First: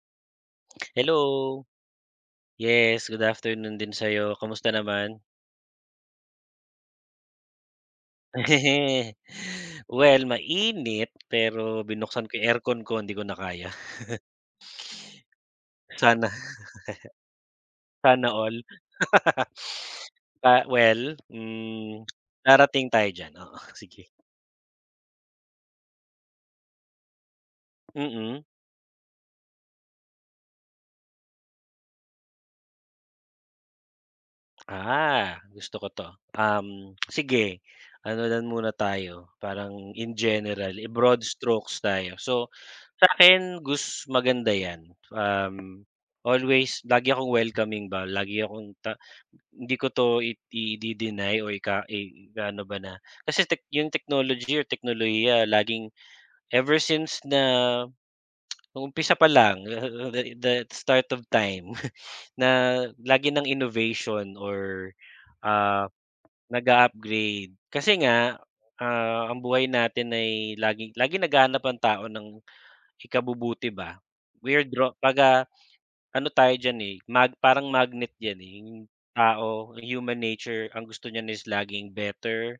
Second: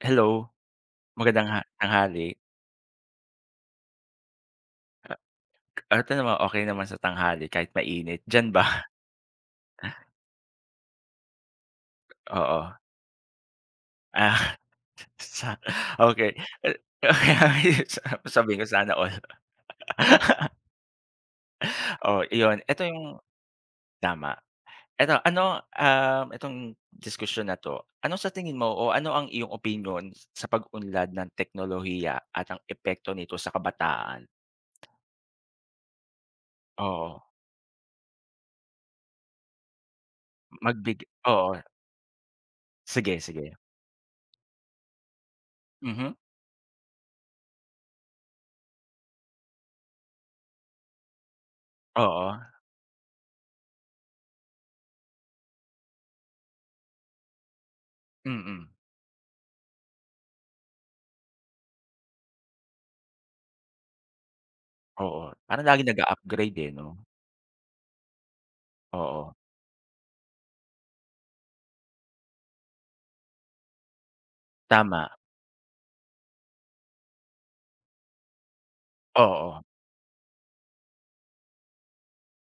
Hello, magandang ha Hello! tanghali! Yes good afternoon din sa 'yo, kumusta naman? Eto naman okey naman sa tanghali, kahit mainit, diyan ba? Well mainit, pero binuksan ko 'yung Oo. aircon ko hindi ko na kaya. Ah, sa Sana. okey. Ah okey, Sana okey. Sabihin all. ko sana all. Ah, well, mm, O iyon eto darating tayo yung diyan, oo, sige. tama. Eto ano, ah, itong diskusyon na 'to, ano sa Mm. tingin mo o ano ang iyong opinyon sa pag-unlad ng teknolohiya at ang epekto nito sa kabataan? Ah, gusto ko 'to, um, Oo. sige ano lang muna tayo parang in general, Magbid i-broad Oo, strokes tayo. So Sige, sige. sa'kin gus maganda 'yan, um, Mhm. always lagi akong welcoming ba, lagi akong ta hindi ko 'to idi-de-deny or ika Oo. ikaano ba na. Kasi tech 'yong technology or teknolohiya laging ever since na, Mm. nung umpisa pa lang, the the the start of time, na lagi ng innovation or Oo, parang ah, laging nag-u-upgrade eh no. naga-upgrade, kasi nga, ah, Oo. ang buhay natin ay laging laging naghahanap ang tao ng ikabubuti ba. Weirdo Tama. 'pag, ah, ano tayo diyan eh, mag parang magnet diyan eh yung Oo. tao, human nature ang gusto niyan is laging better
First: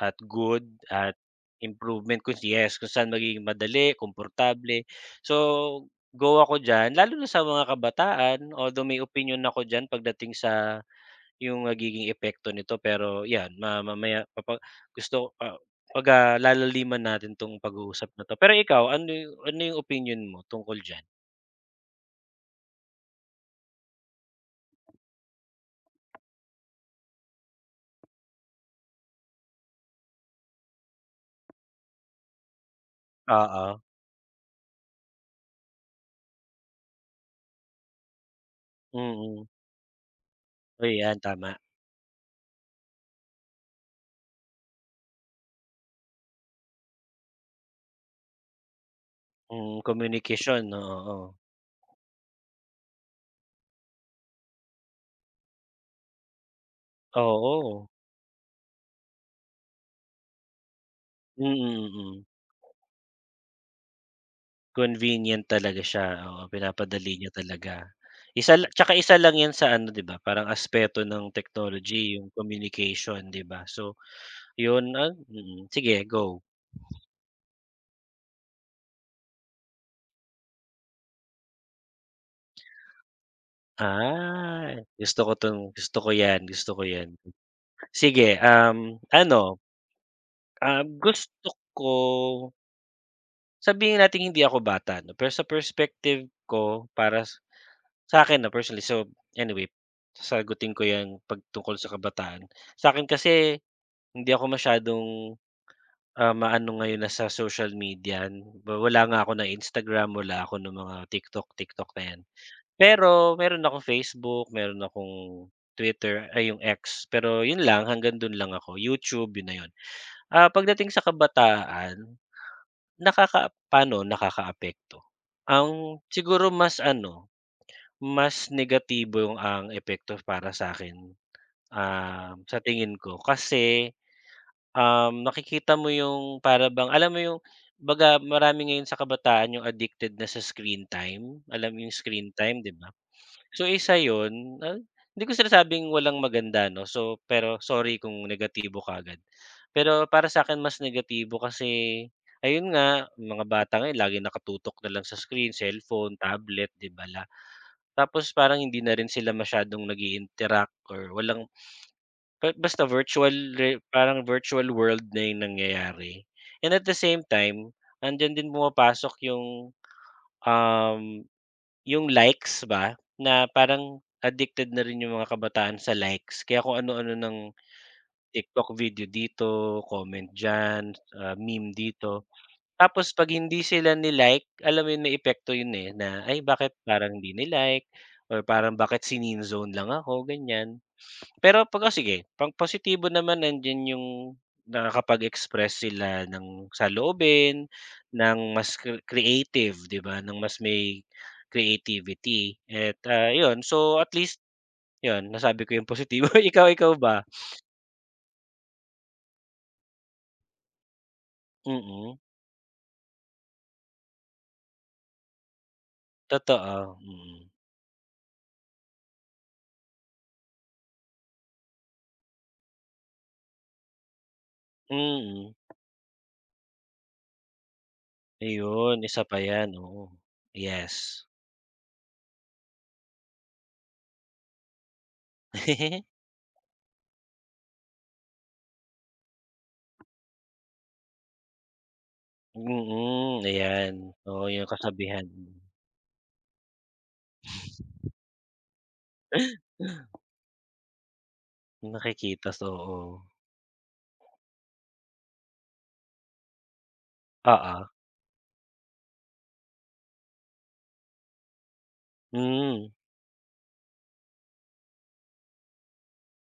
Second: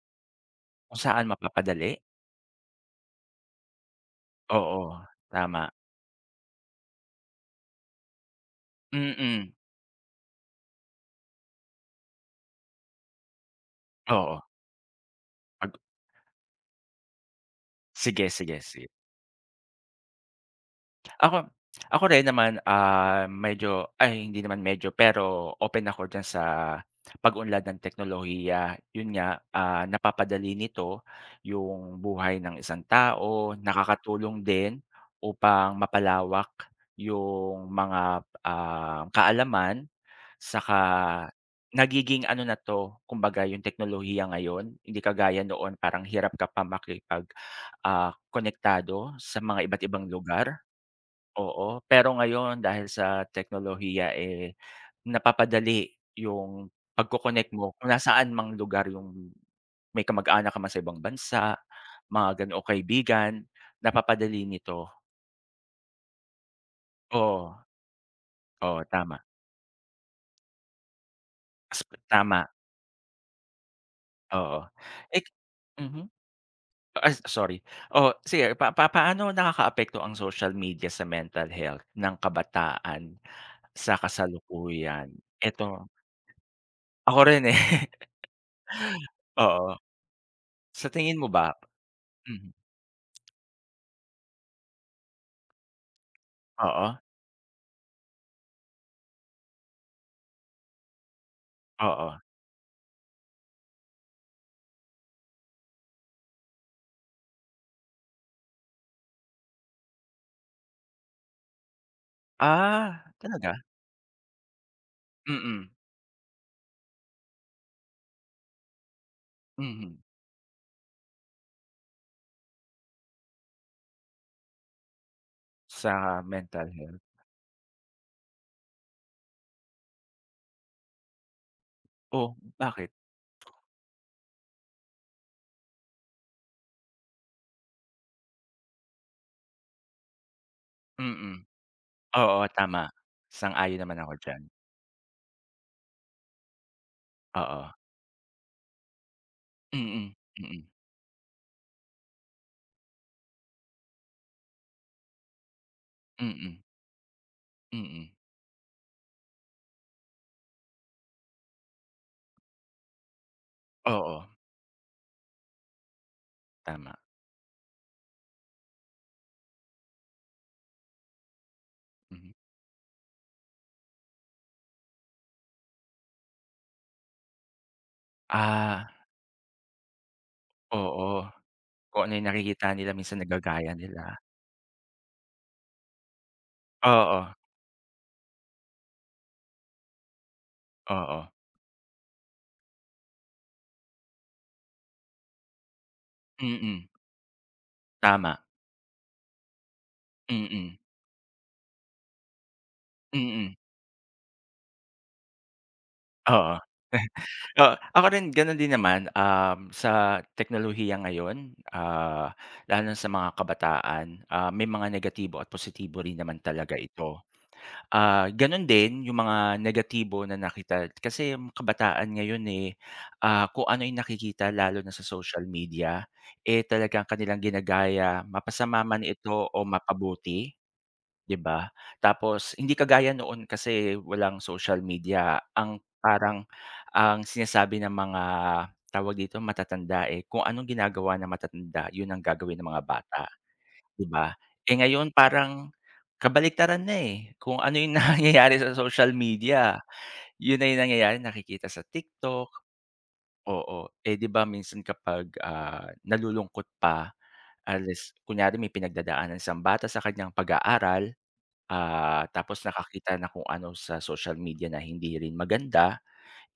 at good Kung at saan mapapadali. improvement kung yes, kung saan magiging madali, komportable. Oo, So tama. go ako diyan, lalo na sa mga kabataan, although may opinyon Mm. ako diyan pagdating sa 'yong nagiging epekto nito, pero 'yan ma mamaya Oo. papag gusto ko, ah, pag, ah, lalaliman natin itong pag-uusap na Sige, ito. Pero sige, sige. ikaw ano 'yong ano 'yong opinyon mo tungkol diyan? Ako ako rin naman ah medyo ay hindi naman medyo pero open ako diyan sa pag-unlad ng teknolohiya. Yun nga, ah, napapadali nito yung buhay ng isang tao, Oo. nakakatulong din upang mapalawak yung mga, ah, Mm. kaalaman, saka O 'yan, tama. nagiging ano na 'to kumbaga yung teknolohiya ngayon hindi kagaya noon parang hirap ka pa makipag, ah, konektado sa mga Mm, iba't ibang lugar, communication, oo. oo. Pero ngayon dahil sa teknolohiya eh napapadali yung pag-co-connect mo Oo. kung nasaan mang lugar yung may kamag-anak ka man sa ibang Mm, bansa, mm. mga ganoong kaibigan, napapadali nito. Convenient talaga siya, oo. Pinapadali niya Oo. talaga. Isa lang Oo, 'tsaka isa tama. lang 'yan sa ano 'di ba parang aspeto ng technology, 'yong Tama. communication 'di ba. So Oo. 'yon ah Eh mm. Sige mhm. go. Ay sorry. Oh sige, pa pa paano nakakaapekto ang social media sa mental health ng kabataan sa Ah. kasalukuyan? Gusto ko 'tong Eto gusto ko 'yan gusto ko 'yan. Ako rin eh. Sige, um, ano Oo. um, Sa tingin mo ba? gusto ko Mhm. Sabihin nating hindi ako bata 'no, pero sa perspective ko Oo. para sa'kin 'no, personally, so anyway sasagutin ko 'yan 'pag tungkol sa Oo. kabataan. Sa'kin kasi hindi ako masyadong, ah, ma-ano ngayon na sa social media. Wala nga ako na Instagram, wala ako ng mga TikTok, TikTok na yan. Ah, Pero meron talaga. akong Facebook, meron akong Mm. Twitter, ay yung X, pero yun lang hanggang dun lang ako, YouTube 'yun na yun. Mhm. Ah, pagdating sa kabataan nakaka pa'no nakakaapekto, ang Sa siguro mental mas health. ano, mas negatibo ang epekto para sa'kin, um, Oh, sa bakit? tingin ko kasi, um, nakikita mo 'yong para bang alam mo 'yong baga marami ngayon sa kabataan 'yong addicted na sa screen time, Mm. alam mo 'yong screen Oo time, 'di tama. ba. So Sang-ayon naman isa ako diyan. 'yon, ah, hindi ko sinasabing walang maganda 'no. So pero Oo. sorry kung negatibo kaagad. Pero Mm, para sa'kin mm. mas negatibo kasi ayun nga, yung mga bata ngayon laging nakatutok na lang sa screen, cellphone, Mm. tablet, 'di ba la Mm. Tapos parang hindi na rin sila masyadong nag-i-interact or walang kahit basta virtually, parang Oo. virtual world na yung nangyayari. And at the Tama. same time, nandiyan din pumapasok 'yong, um, 'yong Mhm. likes ba na parang addicted na rin 'yong mga kabataan sa likes, kaya kung ano-ano ng TikTok Ah. video dito, comment diyan, Oo. ah, meme Kung ano yung dito. nakikita nila Tapos minsan 'pag hindi nagagaya sila nila. ni-like alam mo 'yon, may epekto 'yon eh na, ay bakit parang Oo. 'di ni-like or parang bakit si-neen-zone lang ako, ganyan. Oo. Pero 'pag, o sige pang positibo naman. Nandiyan 'yong nakakapag-express sila ng Mm. saloobin, ng Tama. mas cre creative, 'di ba, ng mas Mm. may creativity at ah, Mm. 'yon so at least 'yon, nasabi ko 'yong positibo. Oo, Ikaw ikaw ba? oo. Ako rin ganun din naman, um, sa teknolohiya ngayon, Mm. ah, lalo na sa mga kabataan, ah, may mga negatibo at positibo rin naman talaga Totoo, ito. mhm. Ah, ganun din yung mga negatibo na nakita. Kasi ang kabataan ngayon eh, ah, kung ano yung nakikita lalo na sa social Mm. media, eh talagang kanilang ginagaya, mapasama Iyon, man isa ito pa o 'yan, oo. mapabuti, Yes. 'di ba? Tapos hindi kagaya noon, kasi walang social media ang parang ang sinasabi ng mga tawag dito matatanda eh, kung anong ginagawa ng matatanda 'yon ang gagawin ng mga bata, Mm, ayan. 'di ba. Oo yung Eh ngayon kasabihan. parang kabaliktaran na eh. Kung ano yung nangyayari sa social media, 'yon na yung nangyayari, nakikita sa Yung nakikita TikTok, so, oo. oo. Eh 'di ba minsan kapag, ah, nalulungkot pa, Oo. unless kunyare may pinagdadaanan isang bata sa kanyang pag-aaral, ah, tapos Hmm. nakakita ng kung ano sa social media na hindi rin maganda,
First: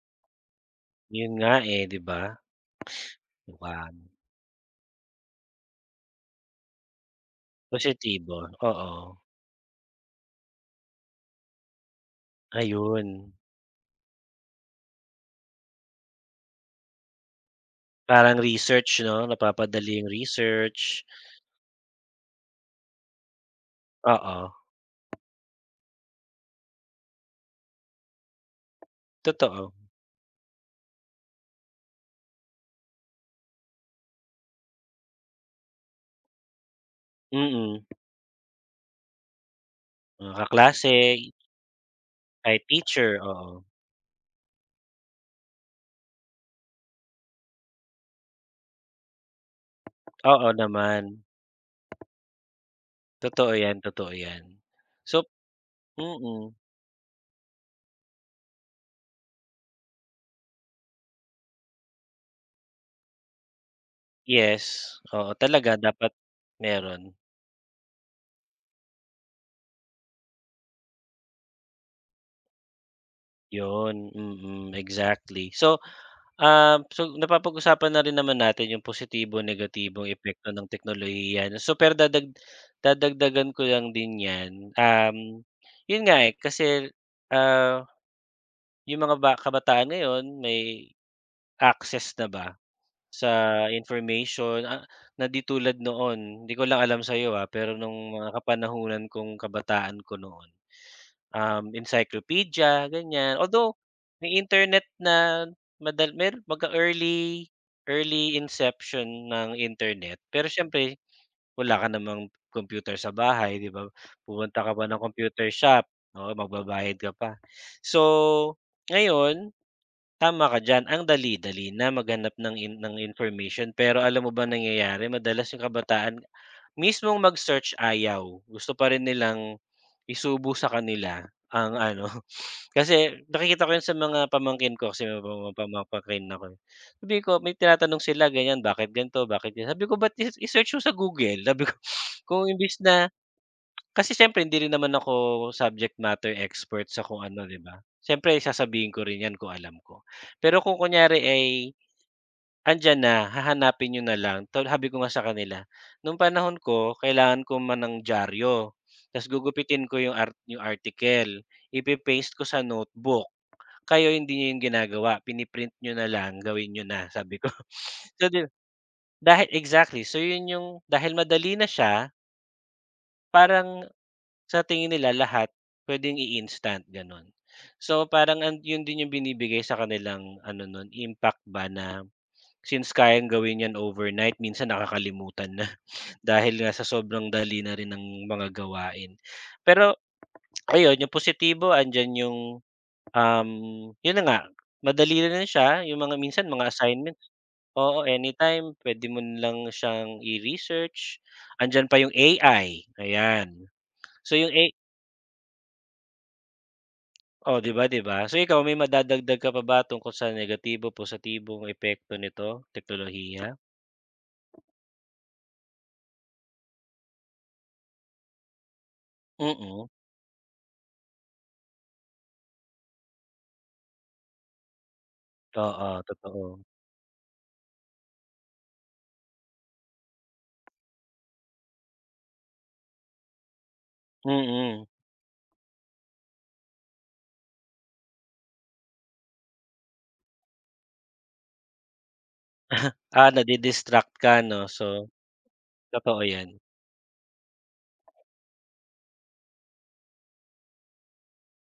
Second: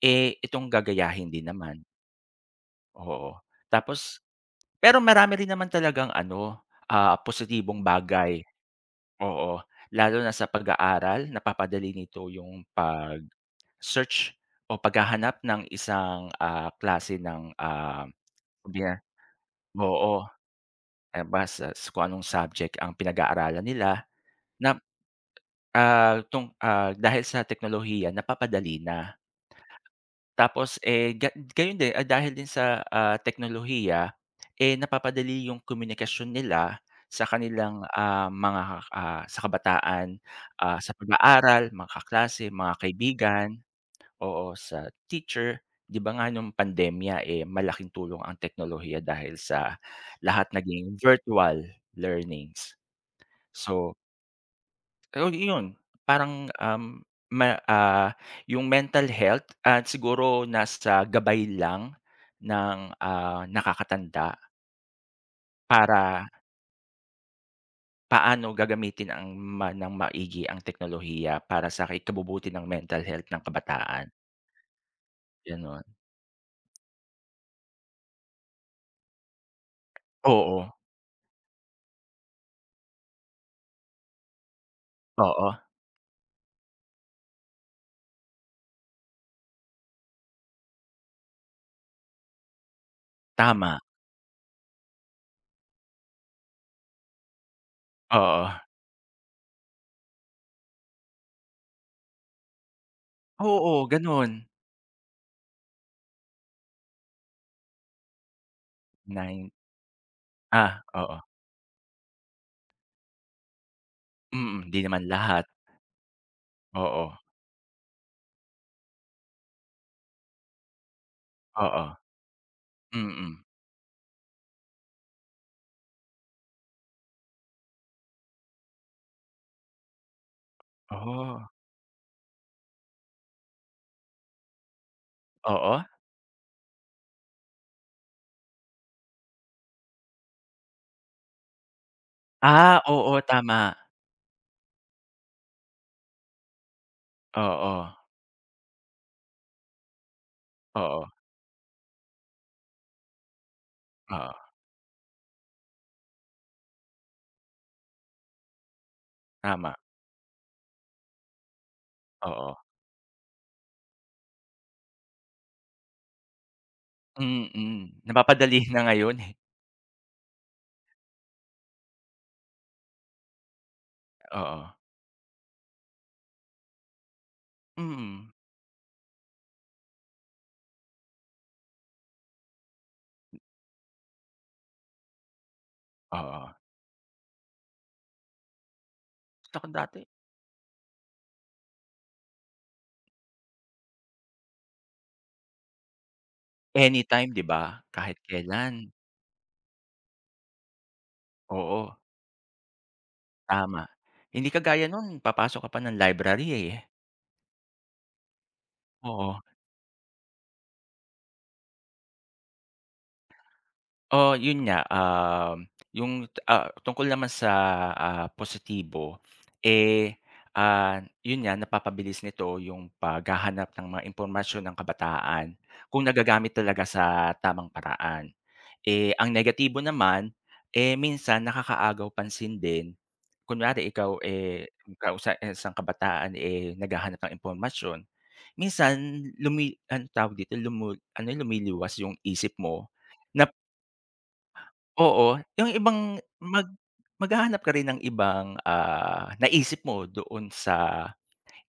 eh itong gagayahin 'Yon din nga naman, eh, oo. 'di ba. Oo. Mukhang Tapos pero marami rin naman talagang ano ah, positibong Positibo, bagay, oo. oo. Lalo na sa pag-aaral, napapadali nito 'yong Ayun. pag-search o paghahanap ng isang, ah, klase ng, um, Parang research 'no. Napapadali yung oo. research. Eh basta kung anong subject ang pinag-aaralan nila Oo. na, ah, tung ah dahil sa teknolohiya napapadali na. Totoo. Tapos eh, ga gayon din, ah, dahil din sa, ah, teknolohiya eh napapadali yung komunikasyon nila sa kanilang Mm. ah, mga ah, sa kabataan, Mga ah kaklase. sa pag-aaral, mga kaklase, Kahit mga teacher, kaibigan, oo. oo, sa teacher. 'Di ba nga nung pandemya eh malaking tulong ang teknolohiya dahil sa lahat Oo naging naman. virtual learnings. Totoo yan, So totoo yan. So Ay iyon. Parang mm. ah, ma ah, yung mental health at siguro nasa gabay lang ng ah, nakakatanda. Yes. Oo talaga dapat Para meron. Paano gagamitin ang ma nang maigi ang teknolohiya para sa ikabubuti ng mental health ng kabataan? 'Yon, mm exactly. So, Gano'n. um, so napapag-usapan na rin naman natin 'yong positibong negatibong epekto ng Oo. teknolohiya. Super dadag dadagdagan ko lang din 'yan, um, Oo. 'yon nga eh, kasi, ah, 'yong mga ba kabataan ngayon may access na ba sa Tama. information ah, na di tulad noon. 'Di ko lang alam sa 'yo ah, pero no'ng mga Oo. kapanahunan kong kabataan ko noon, um, encyclopedia, ganyan. Although Oo, may ganun. Internet na madal meron mag-e-early, early inception Nine, ng Internet. Pero ah siyempre oo. wala ka namang computer sa bahay 'di ba, pupunta Mm, ka 'di pa ng naman lahat. computer shop, oo, magbabayad ka Oo. pa. So ngayon tama ka diyan ang dali-dali Oo. na maghanap ng in ng Mm. information pero alam mo ba nangyayari madalas 'yong kabataan mismong mag-search ayaw, gusto pa rin nilang isubo sa kanila Ooh. ang ano. Kasi nakikita ko 'yon sa mga pamangkin ko kasi may Oo. pamangkin ako eh, ako sabi ko may tinatanong sila ganyan bakit ganito, bakit sabi ko ba't i i-search niyoo sa Google sabi ko. Kung imbes Ah, na oo tama. kasi siyempre hindi rin naman ako subject matter expert sa kung ano 'di ba Oo. siyempre sasabihin ko rin yan kung alam ko. Pero kung Oo. kunyari ay, andiyan na hahanapin niyo na lang. Oo. Tol sabi ko nga sa kanila noong panahon ko kailangan ko ma ng diaryo ta's Tama. gugupitin ko 'yong art 'yong article, i-pe-paste ko Oo. sa notebook kayo hindi niyo 'yon ginagawa pina-print niyo na lang gawin niyo na sabi ko. Mm. So, di Napapadali na ngayon eh. dahil exactly so 'yon 'yong dahil madali na siya parang sa Oo. tingin nila lahat pwedeng i-instant, gano'n. So Mm. parang an 'yon din 'yong binibigay sa kanilang ano no'n impact ba na, since kayang gawin 'yan overnight minsan nakakalimutan na, Oo. dahil nga sa sobrang dali na rin ng mga gawain. Saka Pero, dati ayun 'yong positibo, andiyan 'yong, um, 'yon na nga, madali na siya, 'yong mga minsan mga assignment, Anytime 'di ba? oo Kahit anytime kailan. puwede mo lang siyang i-research. Andiyan Oo. pa 'yong AI, ayan. Tama. So Hindi 'yong A kagaya no'n papasok ka pa ng library eh. O 'di ba 'di ba? So ikaw may Oo. madadagdag ka pa ba, tungkol sa negatibo, positibong epekto nito, teknolohiya? Oo 'yon nga. Um, 'yong ah, tungkol naman sa ah, positibo Mm. eh, ah, 'yon nga napapabilis nito 'yong paghahanap ng mga impormasyon ng kabataan, Oo, kung nagagamit totoo. talaga sa tamang paraan. Eh, ang negatibo naman, eh minsan nakakaagaw pansin din, kunwari ikaw eh, Mm. 'kaw sa isang kabataan eh naghahanap ng impormasyon, minsan lumi anong tawag dito lumul lumiliwas 'yong isip mo Ah, nap nadi-distract ka 'no, so Oo yung ibang totoo yan. mag maghahanap ka rin ng ibang ah, naisip mo doon sa,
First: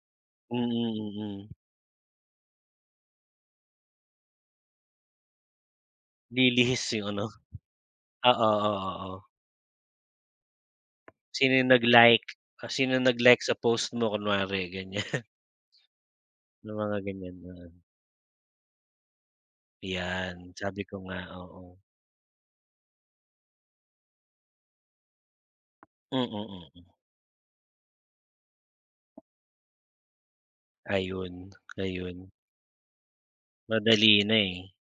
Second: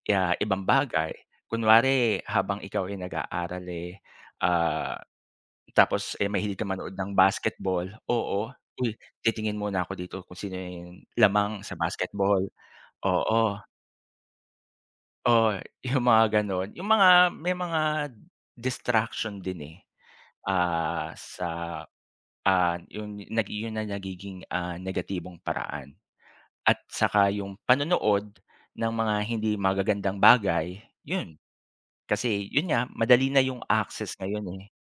kaya ibang Mm, bagay. mm. Kunware habang ikaw ay nag-aaral eh, ah, tapos eh mahilig ka Lilihis manood 'yong ng ano. basketball, oo. Oo, Uy oo, o. titingin muna ako dito kung sino yung Sino lamang yung sa nag-like, basketball, o sinong nag-like sa oo. post mo kunware, ganyan. Oo eh, 'yong mga gano'n. Ng 'Yong mga mga, ganyan. may Mm. mga distraction din eh, 'Yan, sabi ko ah nga, sa, oo. ah, 'yon 'yon na nagiging ah, negatibong paraan Mm, at mm. saka 'yong panonood ng mga hindi magagandang bagay, 'yon. Ayun, ayun. Kasi 'yon nga madali na 'yong access Madali na ngayon eh, eh.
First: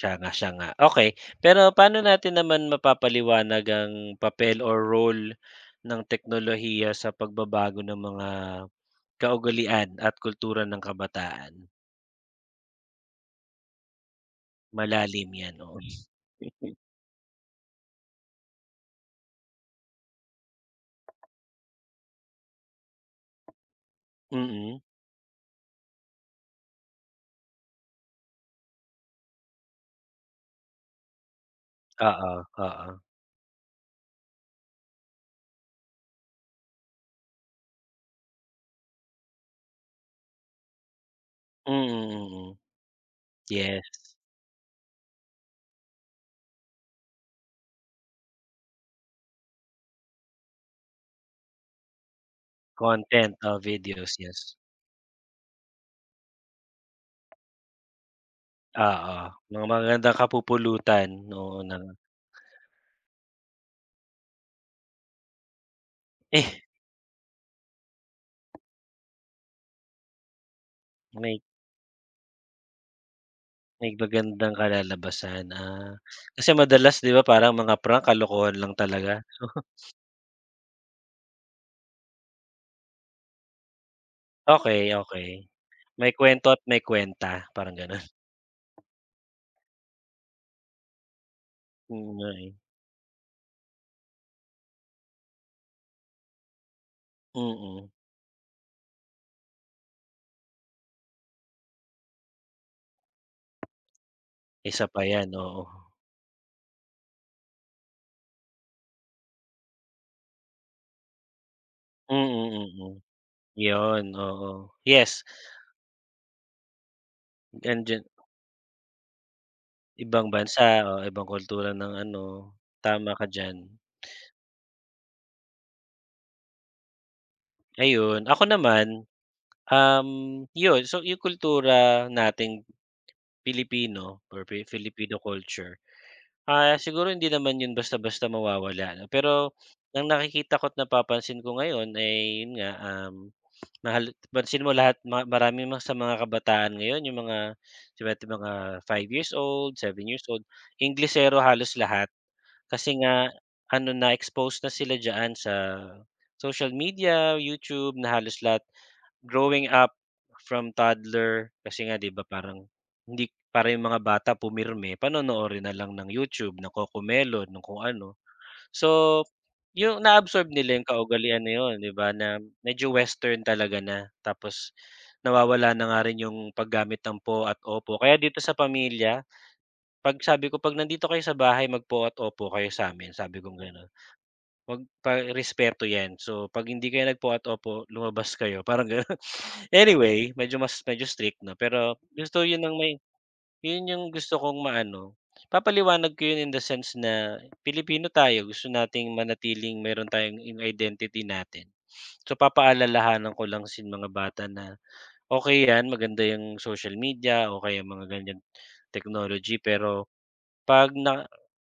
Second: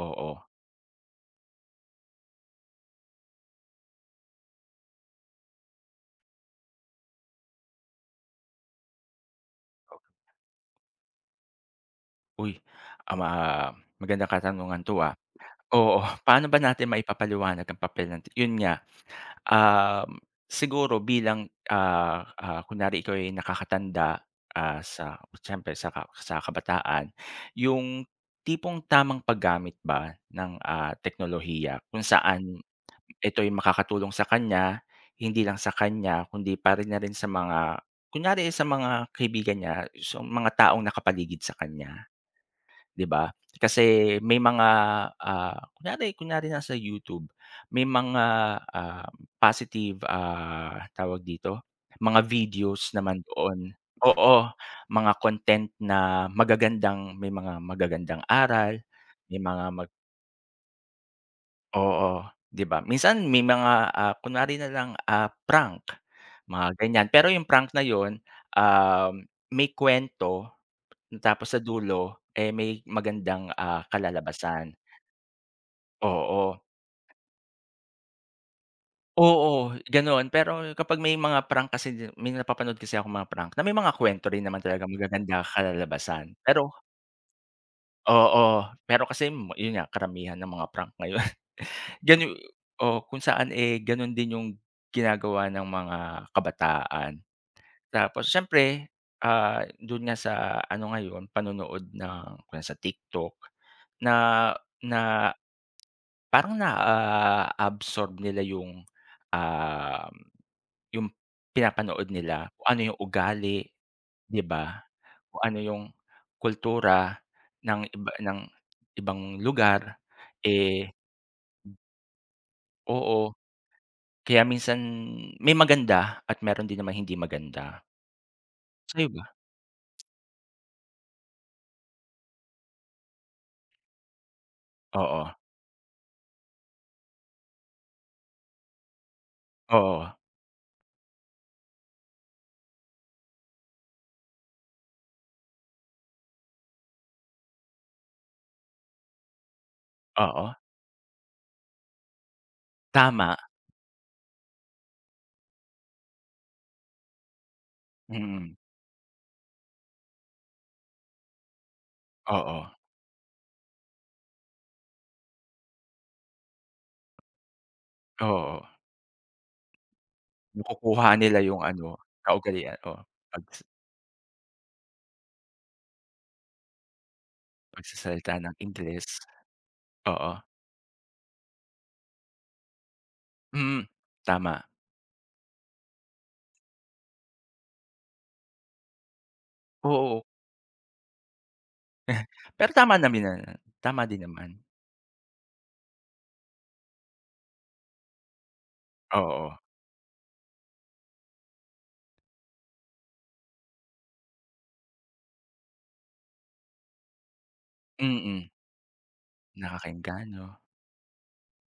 Siya nga, oo. siya nga. Okey, pero paano natin naman mapapaliwanag ang papel or role ng teknolohiya sa pagbabago ng mga kaugalian O. at kultura ng kabataan? Uy, ah, ma magandang katanungan 'to ah. Malalim yan, oo. Oo paano ba natin maipapaliwanag ang papel ng tech 'yon nga. Ah, siguro bilang, ah, ah, kunyari ikaw ay nakakatanda ah Mm. sa siyempre sa sa kabataan. 'Yong tipong tamang paggamit ba ng ah, teknolohiya kung Oo, saan oo. ito'y makakatulong sa kanya, hindi lang sa kanya kundi para na rin sa mga kunyari sa mga kaibigan niya, sa mga taong nakapaligid sa kanya, Mm, mm. 'di ba. Yes. Kasi may mga ah, kunyari kunyari nasa YouTube, may mga ah positive ah tawag dito mga videos naman Content o doon, videos, oo yes. mga content na magagandang may mga magagandang aral Oo, may mga mga mag magagandang kapupulutan. Oo na Oo 'di ba. Minsan may mga ah, kunwari nalang ah, prank, Eh. mga ganyan. Pero yung prank na yun, um, may kwento May tapos sa dulo, eh may magandang ah May magandang kalalabasan. kalalabasan, ah. Kasi Oo. madalas 'di ba parang mga prank, kalokohan lang talaga, 'no. Oo, ganun. Pero kapag may mga prank kasi may napapanood kasi akong mga prank na may mga kwento rin naman talagang Okey, okey, magagandang may kalalabasan, kuwento at pero may kuwenta, parang gano'n. Oo. Pero kasi 'yon nga karamihan ng mga prank ngayon. Oo nga Ganu eh. oo kung saan eh, gano'n din 'yong ginagawa ng mga kabataan. Mm. Tapos siyempre ah, do'n nga sa ano ngayon panonood ng kung sa TikTok na Isa pa yan, na, oo. parang na-a-absorb nila yung, um, yung pinapanood nila. Kung Mm, ano mm, yung ugali 'yon 'di oo. ba, Yes! kung ano yung kultura ng Andiyan iba ng ibang lugar Ibang bansa eh o ibang kultura ng ano. Tama ka Oo. diyan. Kaya minsan may maganda at meron din namang hindi maganda. Ayun. Ako naman, Sa'yo ba? um, yun so yung kultura nating Pilipino or Fi Filipino Oo. culture, ah siguro hindi naman yun basta-basta mawawala 'no. Pero Oo. ang nakikita ko't napapansin ko ngayon, ay yun nga, um, mahal pansin mo lahat ma marami ma sa mga kabataan ngayon yung mga seven mga five years old, seven years old, Oo. Inglesero halos lahat. Kasi nga Tama. ano, na-exposed na sila diyan sa social media, YouTube, na halos Mm. lahat growing up from toddler kasi nga 'di ba parang Oo. hindi para 'yong mga bata pumirme, panonoorin na lang ng YouTube, ng Cocomelon, ng kung ano. Oo. So 'yong na-absorb nila 'yong Makukuha nila kaugalian na yung 'yon 'di ano, ba, na kaugalian, medyo oo Western pag talaga na. Tapos nawawala na nga rin 'yong paggamit ng po at opo, kaya dito Pagsasalita sa ng Ingles. pamilya, 'pag Oo. sabi ko 'pag nandito kayo sa bahay mag-po at opo kayo saamin sabi kong Mm. gano'n. Tama. Mag pa respeto 'yan, so 'pag hindi kayo nag-po at opo, lumabas kayo, parang gano'n. Oo. Anyway, medyo mas, medyo strict na, pero gusto 'yon Pero ng may tama namin na, 'yon tama 'yong din gusto naman. kong maano papaliwanag ko 'yon in the sense na Pilipino tayo gusto nating Oo. manatiling mayroon tayong 'yong identity natin. So papaalalahanan ko lang si yung mga bata na okey 'yan maganda 'yong social media o kaya mga ganyan Mm. technology, pero Nakakaenganyo. 'pag na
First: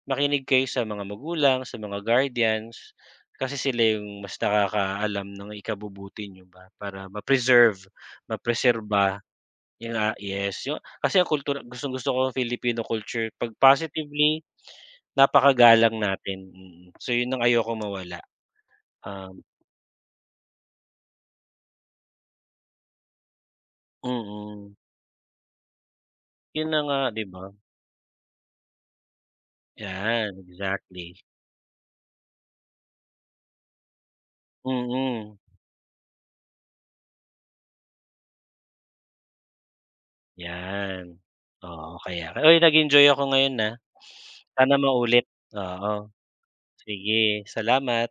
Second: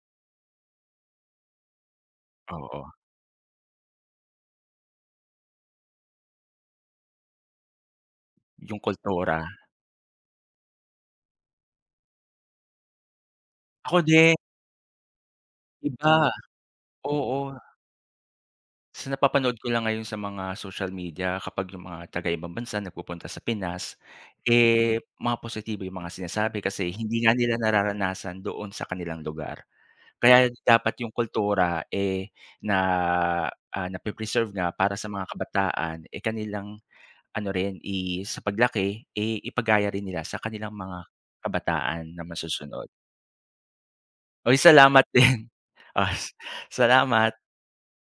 makinig kayo sa mga magulang sa mga Oo. guardians kasi sila yung mas nakakaalam ng ikabubuti niyo ba. Para ma-preserve, Yung mapreserba, kultura. 'yun nga, yes yu kasi ang kultura gustong-gusto ko nga Filipino culture 'pag Ako din. positively napaka-galang Iba. natin. So 'yon ang Oo. ayokong mawala. Sa Um napapanood ko lang ngayon sa mga social media, kapag yung mga taga-ibang bansa nagpupunta sa Pinas, Mm. eh mga positibo yung mga sinasabi. 'Yon na Kasi nga, hindi 'di nga ba. nila nararanasan doon sa kanilang lugar. 'Yan, Kaya dapat 'yong exactly. kultura eh na ah, nape-preserve nga para sa mga Mm. kabataan eh kanilang ano rin i sa paglaki, eh ipagaya rin nila sa kanilang mga 'Yan. Oo kabataan na kaya. Uy, masusunod. nag-enjoy ako ngayon ah. Uy Sana salamat maulit, din. oo. Os Salamat! Sige salamat!